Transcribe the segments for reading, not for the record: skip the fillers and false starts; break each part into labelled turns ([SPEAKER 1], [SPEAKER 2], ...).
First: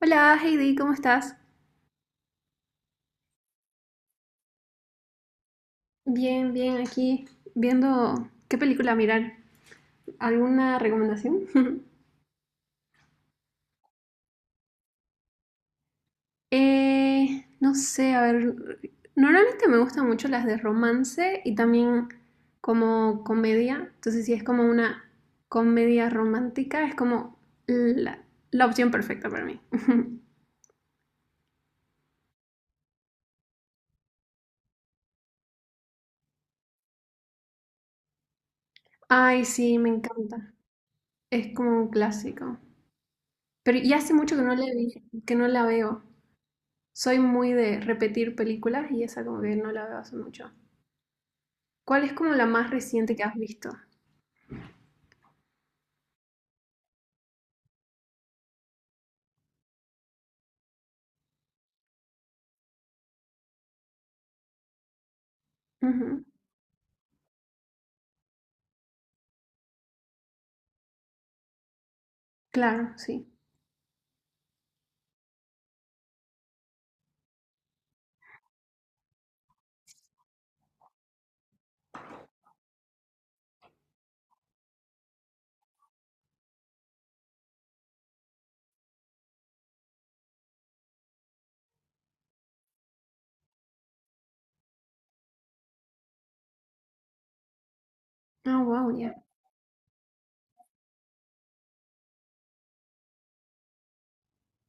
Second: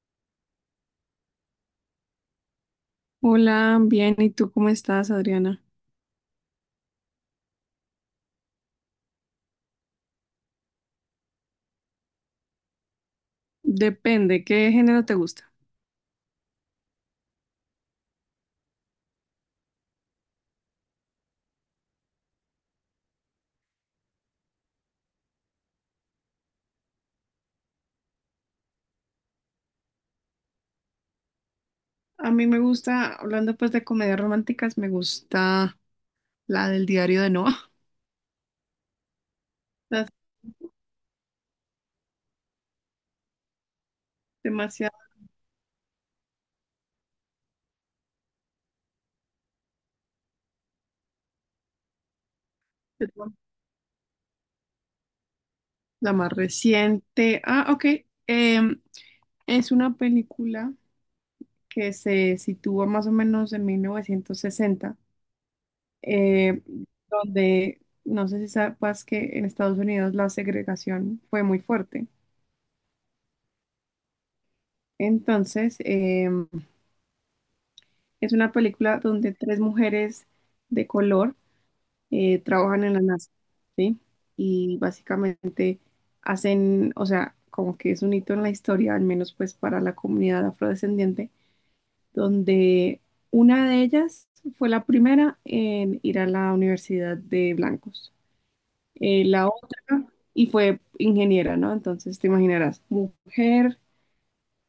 [SPEAKER 1] Hola Heidi, ¿cómo estás?
[SPEAKER 2] Hola, bien, ¿y tú cómo estás, Adriana?
[SPEAKER 1] Bien, bien, aquí viendo qué película mirar. ¿Alguna recomendación?
[SPEAKER 2] Depende, ¿qué género te gusta?
[SPEAKER 1] No sé, a ver, normalmente me gustan mucho las de romance y también como comedia, entonces si es como una comedia romántica, es como la, la opción perfecta para mí.
[SPEAKER 2] A mí me gusta, hablando pues de comedias románticas, me gusta la del diario de Noah,
[SPEAKER 1] Ay, sí, me
[SPEAKER 2] la
[SPEAKER 1] encanta. Es como un clásico. Pero ya hace mucho
[SPEAKER 2] demasiado,
[SPEAKER 1] que no la veo. Soy muy de repetir películas y esa como que no la veo hace mucho. ¿Cuál es como la más reciente que has
[SPEAKER 2] perdón,
[SPEAKER 1] visto?
[SPEAKER 2] la más reciente. Ah, ok, em, es una película que se sitúa más o menos en 1960,
[SPEAKER 1] Ujú.
[SPEAKER 2] eh, donde no sé si sabes que en Estados Unidos la segregación fue muy fuerte.
[SPEAKER 1] Claro, sí.
[SPEAKER 2] Entonces, es una película donde tres mujeres de color trabajan en la NASA, ¿sí? Y básicamente hacen, o sea, como que es un hito en la historia, al menos pues para la comunidad afrodescendiente, donde una de ellas fue la primera en ir a la universidad de blancos.
[SPEAKER 1] Ah, wow, ya.
[SPEAKER 2] La otra, y fue ingeniera, ¿no? Entonces te imaginarás, mujer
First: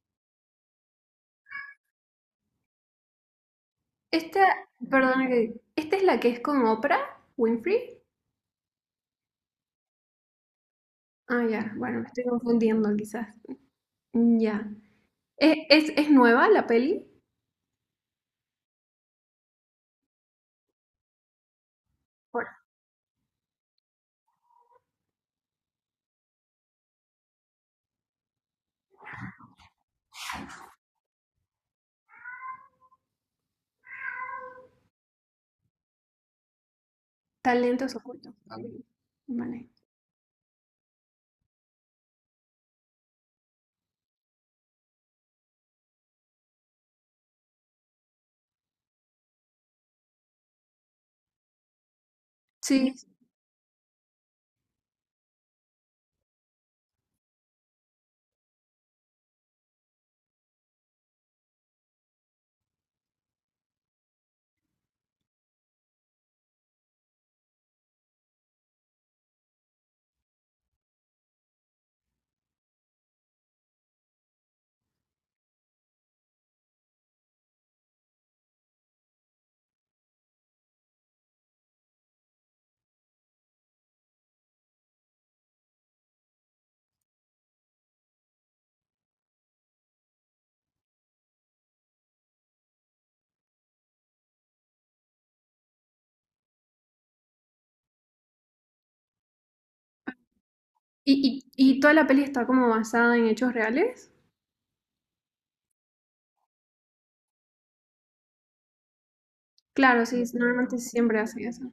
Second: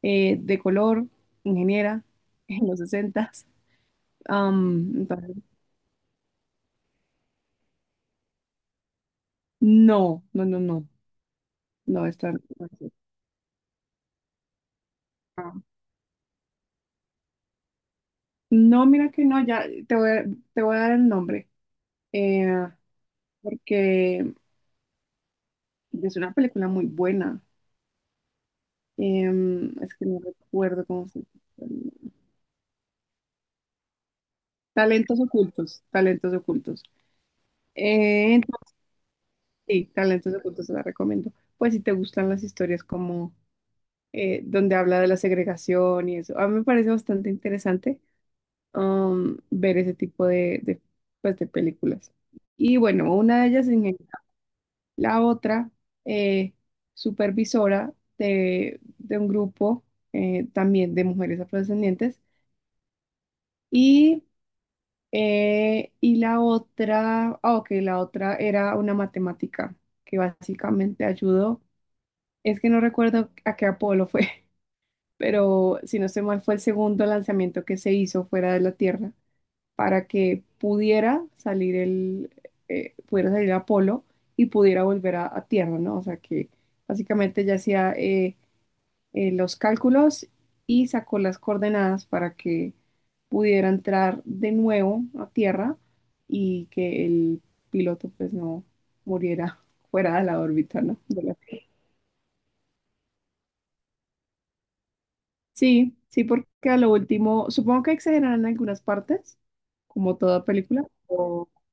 [SPEAKER 2] de color, ingeniera en los 60s.
[SPEAKER 1] Esta, perdona que, ¿esta es la que es con Oprah Winfrey?
[SPEAKER 2] No, no, no, no,
[SPEAKER 1] Ah, ya, bueno,
[SPEAKER 2] no,
[SPEAKER 1] me estoy
[SPEAKER 2] esta no es así.
[SPEAKER 1] confundiendo quizás. Ya.
[SPEAKER 2] Ah.
[SPEAKER 1] ¿Es nueva la peli?
[SPEAKER 2] No, mira que no, ya te voy a dar el nombre,
[SPEAKER 1] Por
[SPEAKER 2] eh, porque es una película muy buena. Es que no recuerdo cómo se llama. Talentos ocultos, talentos ocultos.
[SPEAKER 1] talentos ocultos. Ok.
[SPEAKER 2] Entonces,
[SPEAKER 1] Vale.
[SPEAKER 2] sí, talentos ocultos te la recomiendo. Pues si te gustan las historias como donde habla de la segregación y eso, a mí me parece bastante interesante. Ver ese tipo de, pues, de películas. Y
[SPEAKER 1] Sí.
[SPEAKER 2] bueno, una de ellas la otra, eh, supervisora de un grupo también de mujeres afrodescendientes. Y, y la otra, ah, ok, la otra era una matemática que básicamente ayudó. Es que no recuerdo a qué Apolo fue, pero si no estoy mal, fue el segundo lanzamiento que se hizo fuera de la Tierra para que pudiera salir Apolo y pudiera volver a Tierra, ¿no? O sea que básicamente ya hacía los cálculos y sacó las coordenadas para que pudiera entrar de nuevo a Tierra y que el piloto pues no muriera fuera de la órbita, ¿no? De la-
[SPEAKER 1] ¿Y toda la peli está como basada en hechos reales?
[SPEAKER 2] Sí, sí, porque a lo último, supongo que exageran en algunas partes,
[SPEAKER 1] Claro,
[SPEAKER 2] como
[SPEAKER 1] sí,
[SPEAKER 2] toda
[SPEAKER 1] normalmente
[SPEAKER 2] película.
[SPEAKER 1] siempre hacen eso.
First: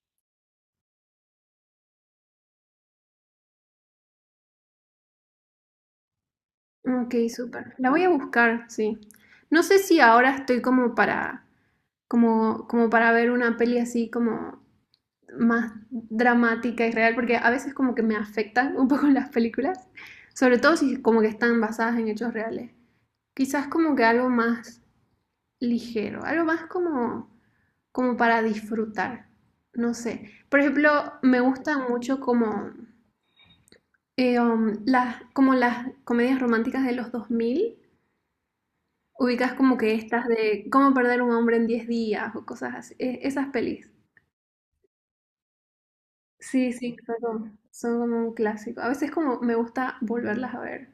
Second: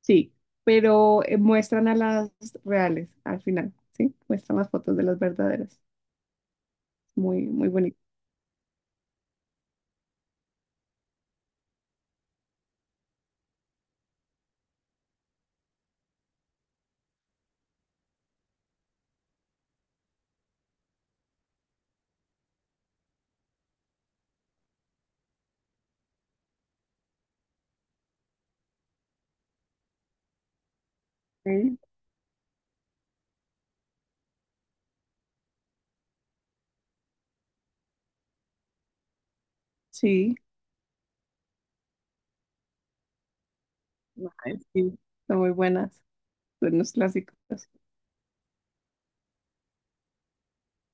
[SPEAKER 2] Sí, pero muestran a las reales al final, ¿sí? Muestran las fotos de las verdaderas.
[SPEAKER 1] Ok,
[SPEAKER 2] Muy, muy
[SPEAKER 1] súper. La
[SPEAKER 2] bonito.
[SPEAKER 1] voy a buscar, sí. No sé si ahora estoy como para, como, como para ver una peli así como más dramática y real, porque a veces como que me afectan un poco las películas, sobre todo si como que están basadas en hechos reales. Quizás como que algo más ligero, algo más como, como para disfrutar. No sé. Por ejemplo, me
[SPEAKER 2] Sí,
[SPEAKER 1] gustan mucho como, como las comedias románticas de los 2000. Ubicas como que estas
[SPEAKER 2] sí,
[SPEAKER 1] de cómo perder un hombre en 10 días o cosas así. Esas pelis.
[SPEAKER 2] ay, sí, son muy buenas,
[SPEAKER 1] Sí,
[SPEAKER 2] son los
[SPEAKER 1] sí,
[SPEAKER 2] clásicos.
[SPEAKER 1] son como un clásico. A veces como me gusta volverlas a ver.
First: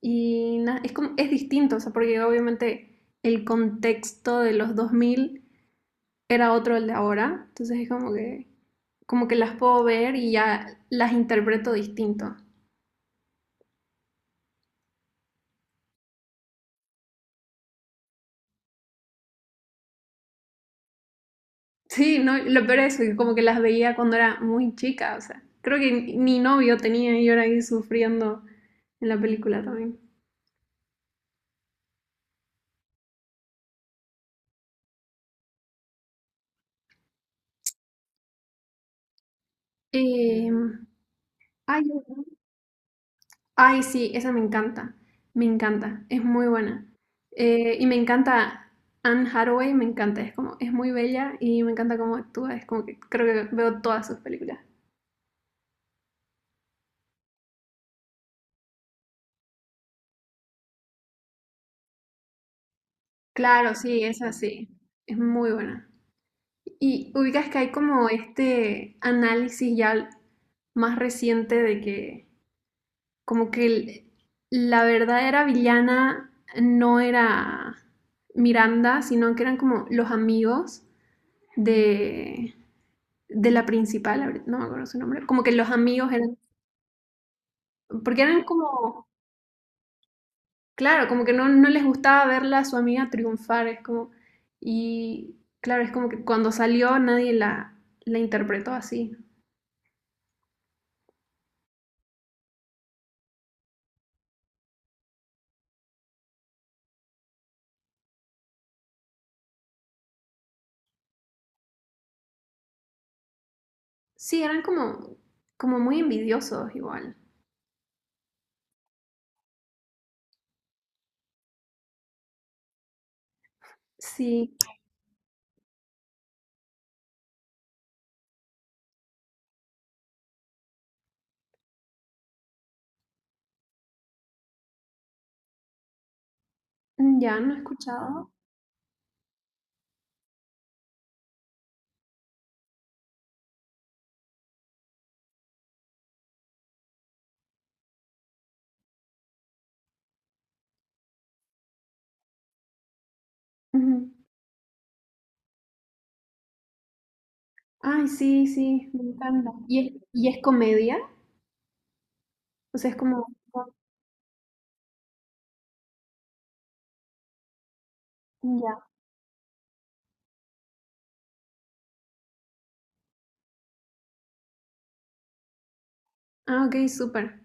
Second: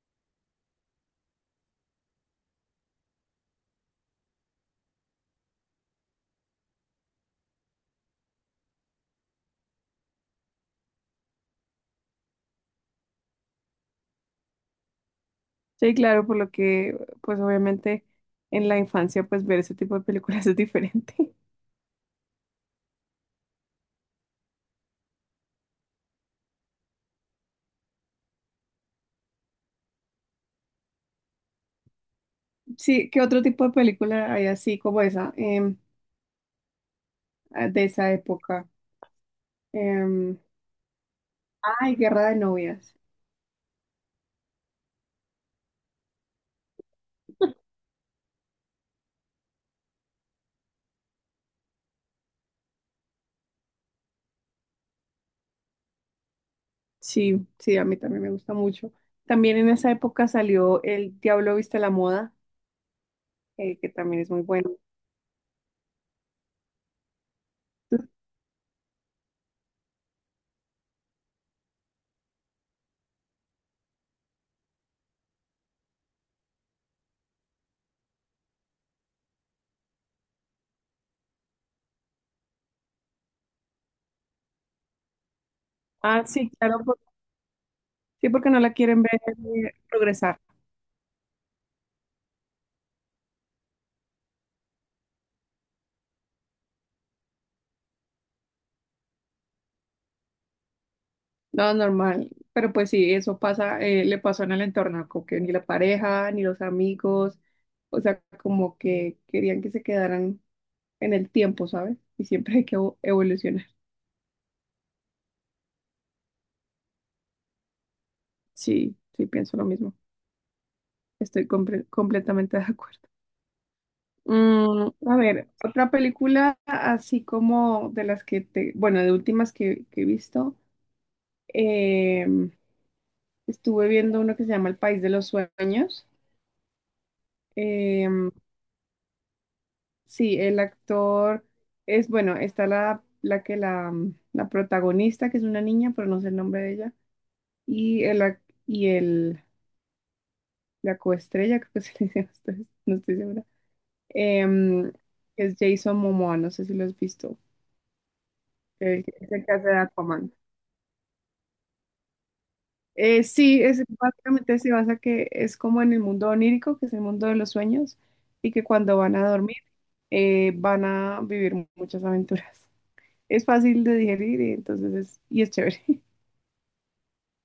[SPEAKER 1] Y es como, es distinto, o sea, porque obviamente el contexto de los 2000 era otro el de ahora. Entonces es como que las puedo ver y ya las interpreto distinto.
[SPEAKER 2] Sí, claro, por lo que, pues obviamente en la infancia, pues ver ese tipo de películas es diferente.
[SPEAKER 1] Sí, no, lo peor es que como que las veía cuando era muy chica, o sea, creo que ni novio tenía y yo era ahí sufriendo en la película también.
[SPEAKER 2] Sí, ¿qué otro tipo de película hay así como esa, ah, de esa época? Em,
[SPEAKER 1] Em, Ay,
[SPEAKER 2] Ay, Guerra de Novias.
[SPEAKER 1] ay, sí, esa me encanta, es muy buena. Y me encanta Anne Hathaway, me encanta, es como, es muy bella y me encanta cómo actúa, es como que creo que veo todas sus películas.
[SPEAKER 2] Sí, sí, a mí también me gusta mucho. También en esa época salió El Diablo Viste la Moda,
[SPEAKER 1] Claro,
[SPEAKER 2] que
[SPEAKER 1] sí,
[SPEAKER 2] también es
[SPEAKER 1] esa
[SPEAKER 2] muy
[SPEAKER 1] sí,
[SPEAKER 2] bueno.
[SPEAKER 1] es muy buena. Y ubicas que hay como este análisis ya más reciente de que como que la verdadera villana no era Miranda, sino que eran como los amigos de, de la principal, ahorita no me acuerdo su nombre, como que los amigos
[SPEAKER 2] Ah,
[SPEAKER 1] eran,
[SPEAKER 2] sí, claro,
[SPEAKER 1] porque
[SPEAKER 2] sí,
[SPEAKER 1] eran
[SPEAKER 2] porque no
[SPEAKER 1] como,
[SPEAKER 2] la quieren ver progresar.
[SPEAKER 1] claro, como que no, no les gustaba verla a su amiga triunfar, es como, y claro, es como que cuando salió nadie la, la interpretó así.
[SPEAKER 2] No, normal. Pero pues sí, eso pasa, le pasó en el entorno, como que ni la pareja, ni los amigos, o sea, como que querían que se quedaran en el tiempo, ¿sabes? Y siempre hay que evolucionar.
[SPEAKER 1] Sí, eran como, como muy envidiosos igual.
[SPEAKER 2] Sí, sí, pienso lo mismo. Estoy completamente de acuerdo.
[SPEAKER 1] Sí,
[SPEAKER 2] A ver, otra película así como de las que te, bueno, de últimas que he visto, em, estuve viendo uno que se llama El País de los Sueños.
[SPEAKER 1] mm, ya no he
[SPEAKER 2] Em,
[SPEAKER 1] escuchado.
[SPEAKER 2] sí, el actor es, bueno, está la que la protagonista, que es una niña, pero no sé el nombre de ella, y el, ac- y el, la coestrella, creo que se le dice, no estoy segura,
[SPEAKER 1] Ujú.
[SPEAKER 2] em, que es Jason Momoa, no sé si lo has visto,
[SPEAKER 1] Ay, sí, sí, me
[SPEAKER 2] el que se
[SPEAKER 1] encanta.
[SPEAKER 2] casa de
[SPEAKER 1] ¿Y
[SPEAKER 2] Aquaman.
[SPEAKER 1] es comedia? O sea, es como,
[SPEAKER 2] Sí, es, básicamente se basa que es como en el mundo onírico, que es el mundo de los sueños, y que
[SPEAKER 1] ya.
[SPEAKER 2] cuando van a dormir van a vivir muchas aventuras. Es fácil de digerir y entonces es, y es chévere.
[SPEAKER 1] Ah, ok, súper.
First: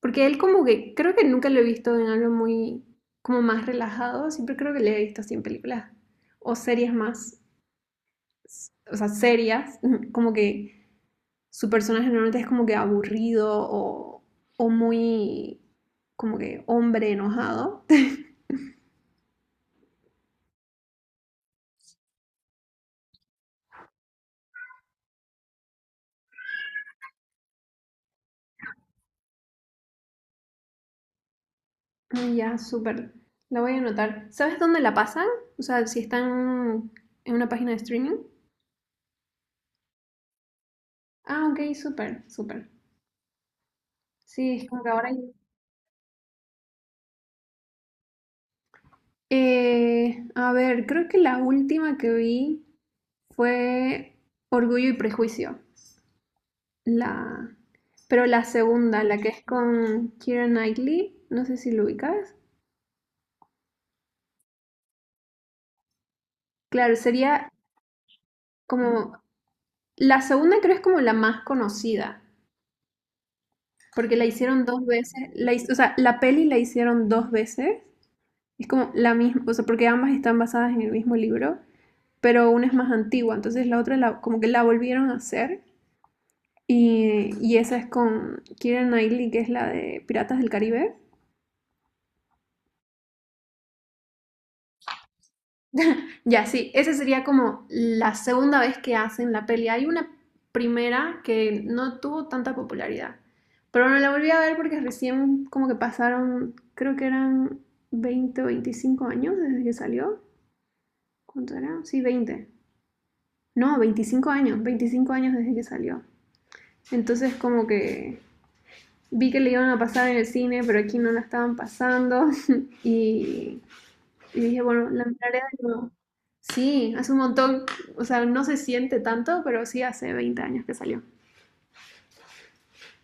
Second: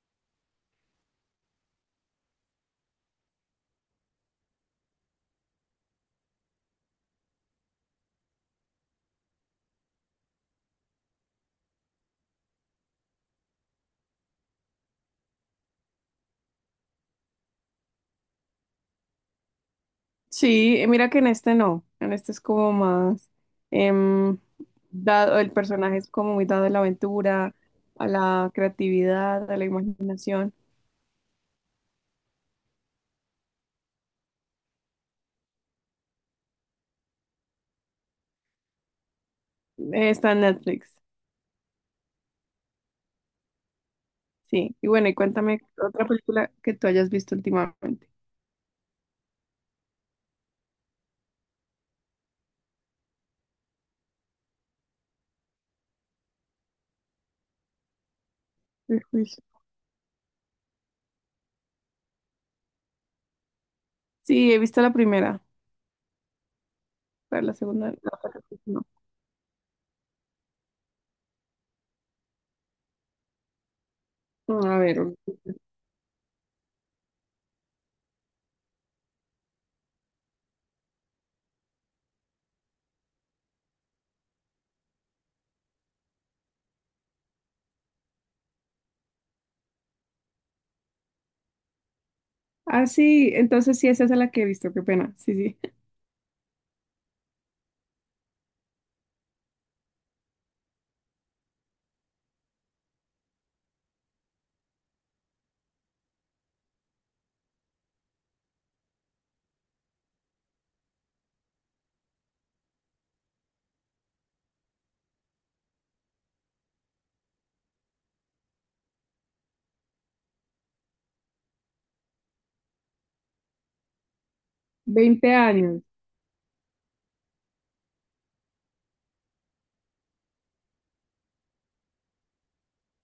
[SPEAKER 1] Porque él como que, creo que nunca lo he visto en algo muy, como más relajado, siempre creo que le he visto así en películas o series más, o sea, serias, como que su personaje normalmente es como que aburrido o muy, como que hombre enojado.
[SPEAKER 2] Sí, mira que en este no, en este es como más em, dado, el personaje es como muy dado a la aventura, a la creatividad, a la imaginación.
[SPEAKER 1] Ah, ya, súper. La voy a anotar. ¿Sabes dónde la pasan? O sea, si están en una página de streaming.
[SPEAKER 2] Está en Netflix,
[SPEAKER 1] Ah, ok, súper, súper. Sí, es
[SPEAKER 2] sí.
[SPEAKER 1] como que
[SPEAKER 2] Y
[SPEAKER 1] ahora
[SPEAKER 2] bueno, y
[SPEAKER 1] hay.
[SPEAKER 2] cuéntame otra película que tú hayas visto últimamente.
[SPEAKER 1] A ver, creo que la última que vi fue Orgullo y Prejuicio. La... Pero la segunda, la que
[SPEAKER 2] Uy.
[SPEAKER 1] es con Keira Knightley, no sé si lo ubicas.
[SPEAKER 2] Sí, he visto la primera,
[SPEAKER 1] Claro, sería
[SPEAKER 2] pero la segunda no.
[SPEAKER 1] como... La segunda creo es como la más conocida, porque la
[SPEAKER 2] No,
[SPEAKER 1] hicieron
[SPEAKER 2] a
[SPEAKER 1] dos
[SPEAKER 2] ver.
[SPEAKER 1] veces. O sea, la peli la hicieron dos veces. Es como la misma, o sea, porque ambas están basadas en el mismo libro, pero una es más antigua, entonces como que la volvieron a hacer. Y esa es con Kira Knightley, que es la de Piratas del Caribe.
[SPEAKER 2] Ah, sí, entonces sí, esa es la que he visto, qué pena. Sí, sí.
[SPEAKER 1] Ya, sí, esa sería como la segunda vez que hacen la peli. Hay una primera que no tuvo tanta popularidad, pero no la volví a ver porque recién como que pasaron, creo que eran 20 o 25 años desde que salió. ¿Cuánto era? Sí, 20 no, 25 años, 25 años desde que salió. Entonces como que vi que le iban a pasar en el cine, pero aquí no la estaban pasando y Y dije, bueno, la
[SPEAKER 2] Veinte
[SPEAKER 1] miraré de
[SPEAKER 2] años.
[SPEAKER 1] nuevo. Sí, hace un montón, o sea, no se siente tanto, pero sí hace 20 años que salió.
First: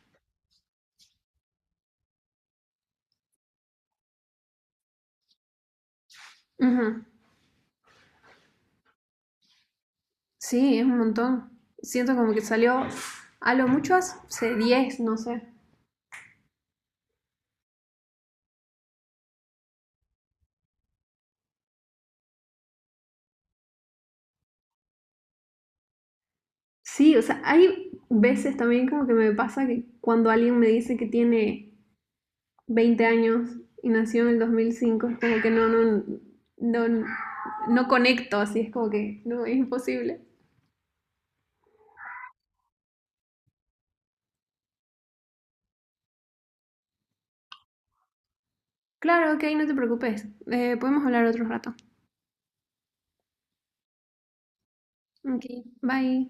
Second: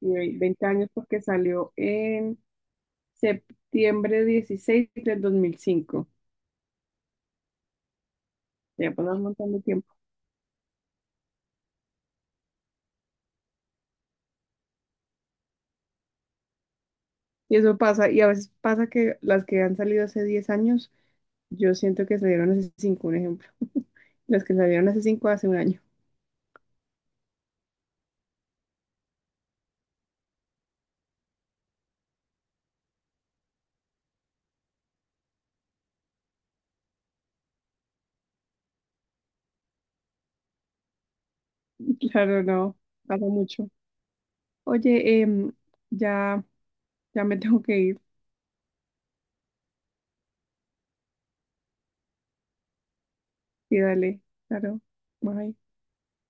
[SPEAKER 2] Y 20 años porque salió en 16 de septiembre de 2005.
[SPEAKER 1] Ujú.
[SPEAKER 2] Ya pasó un montón de tiempo.
[SPEAKER 1] Sí, es un montón. Siento como que salió a lo mucho hace 10, no sé.
[SPEAKER 2] Y eso pasa, y a veces pasa que las que han salido hace 10 años, yo siento que salieron hace 5, un ejemplo. Las que salieron hace 5 hace un año.
[SPEAKER 1] Sí, o sea, hay veces también como que me pasa que cuando alguien me dice que tiene 20 años y nació en el 2005, es como que no, no, no, no conecto, así es como que no, es imposible.
[SPEAKER 2] Claro, no, pasa mucho. Oye, ya, ya me tengo que ir.
[SPEAKER 1] Claro, ok, no te preocupes, podemos hablar otro rato.
[SPEAKER 2] Sí, dale, claro. Bye.
[SPEAKER 1] Okay, bye.